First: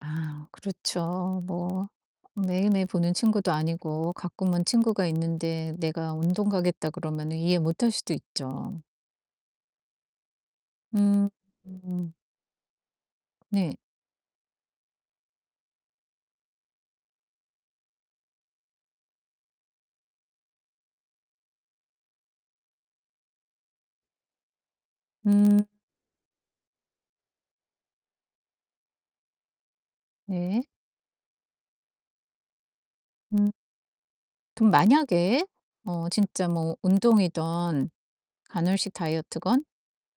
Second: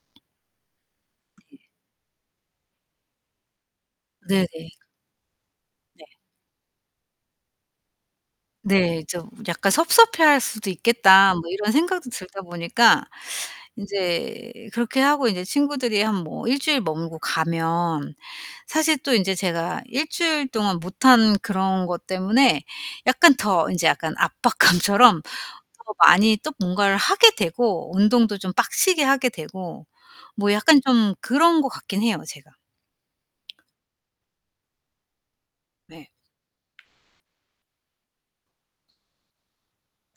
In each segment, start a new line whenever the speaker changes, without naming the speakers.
아 그렇죠
예
뭐. 매일매일 보는 친구도 아니고
네네.
가끔은 친구가 있는데
네.
내가 "운동 가겠다." 그러면은 이해 못할 수도 있죠.
네 좀 '약간 섭섭해 할 수도 있겠다.' 뭐 이런 생각도
으음.
들다 보니까
네.
인제 그렇게 하고 인제 친구들이 한 뭐 1 주일 머물고 가면 사실 또 인제 제가 1 주일 동안 못한 그런 것 때문에 약간 더 이제 약간 압박감처럼
음.
더 많이 또 뭔가를 하게 되고 운동도 좀 빡세게 하게 되고 뭐
네.
약간 좀 그런 것 같기는 해요 제가.
음. 그럼 만약에 어
네.
진짜 뭐 운동이든 간헐식 다이어트건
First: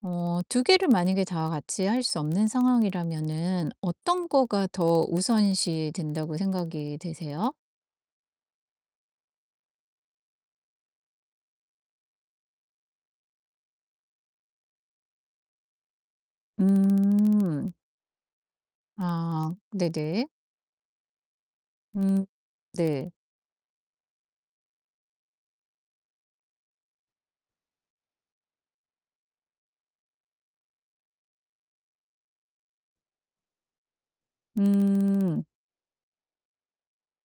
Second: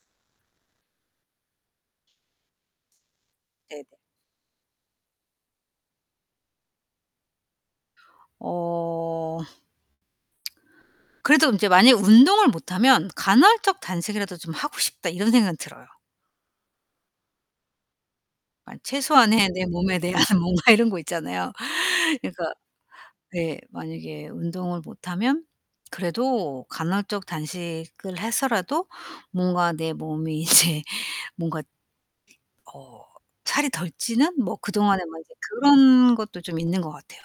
어 2 개를 만약에 다 같이 할 수 없는 상황이라면은
네네.
어떤 거가 더 우선시 된다고 생각이 되세요?
어. 그래도 인제 만약에 운동을 못 하면 '간헐적 단식이라도 좀 하고 싶다.' 이런 생각은 들어요.
음.
만 최소한의
아
내 몸에 대한
네네.
뭔가 이런 거 있잖아요.
음
그러니까
네.
네. 만약에 운동을 못 하면 그래도 간헐적 단식을 해서라도 뭔가 내 몸이 이제 뭔가 어 살이 덜 찌는 뭐 그동안에 막 이게
음.
그런 것도 좀 있는 것 같아요.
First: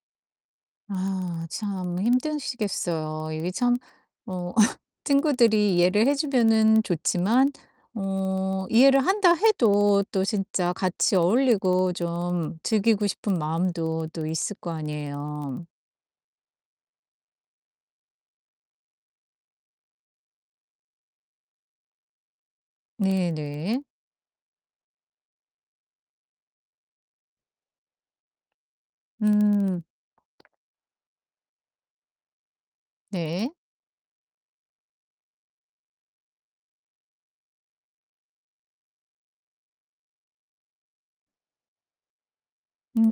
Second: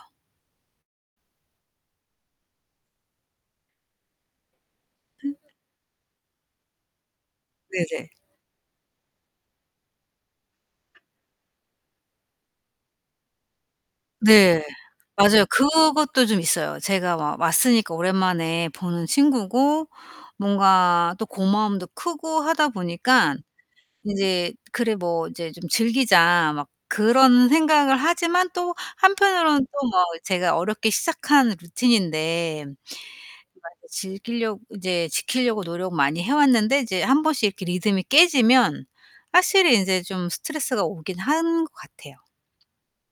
아 참 힘드시겠어요. 이게 참 어 친구들이 이해를 해 주면은 좋지만
네네.
어 이해를 한다 해도 또 진짜 같이 어울리고 좀 즐기고 싶은 마음도 또 있을
네.
거
맞아요.
아니에요.
그것도 좀 있어요. 제가 막 왔으니까 오랜만에 보는 친구고 뭔가 또 고마움도 크고 하다 보니까
네네.
인제 '그래 뭐 이제 좀 즐기자.' 막 그런 생각을 하지만 또 한편으로는
음.
또 뭐 제가 어렵게 시작한 루틴인데 막
네.
이렇게 즐기려 이제 지키려고 노력 많이 해 왔는데 이제 한번씩 이렇게 리듬이 깨지면 확실히 인제 좀 스트레스가 오기는 한 것 같아요.
음.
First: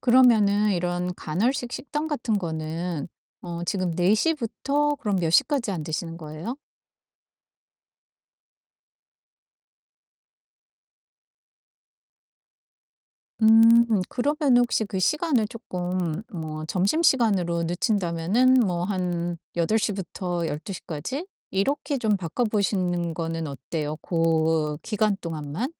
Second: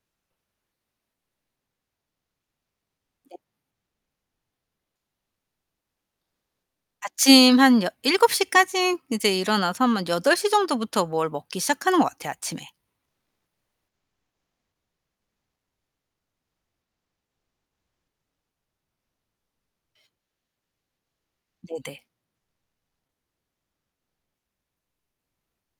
그러면은 이런 간헐식 식단 같은 거는
네.
어 지금 4 시부터 그럼 몇 시까지 안 드시는 거예요?
아침 한 여 7 시까지 이제 일어나서 아마 8 시 정도부터 뭘 먹기 시작하는 것 같아요 아침에.
음 그러면은 혹시 그 시간을 쪼끔 뭐 점심시간으로 늦춘다면은 뭐 한 8 시부터 12 시까지 이렇게
네네.
좀 바꿔 보시는 거는 어때요 고 기간 동안만?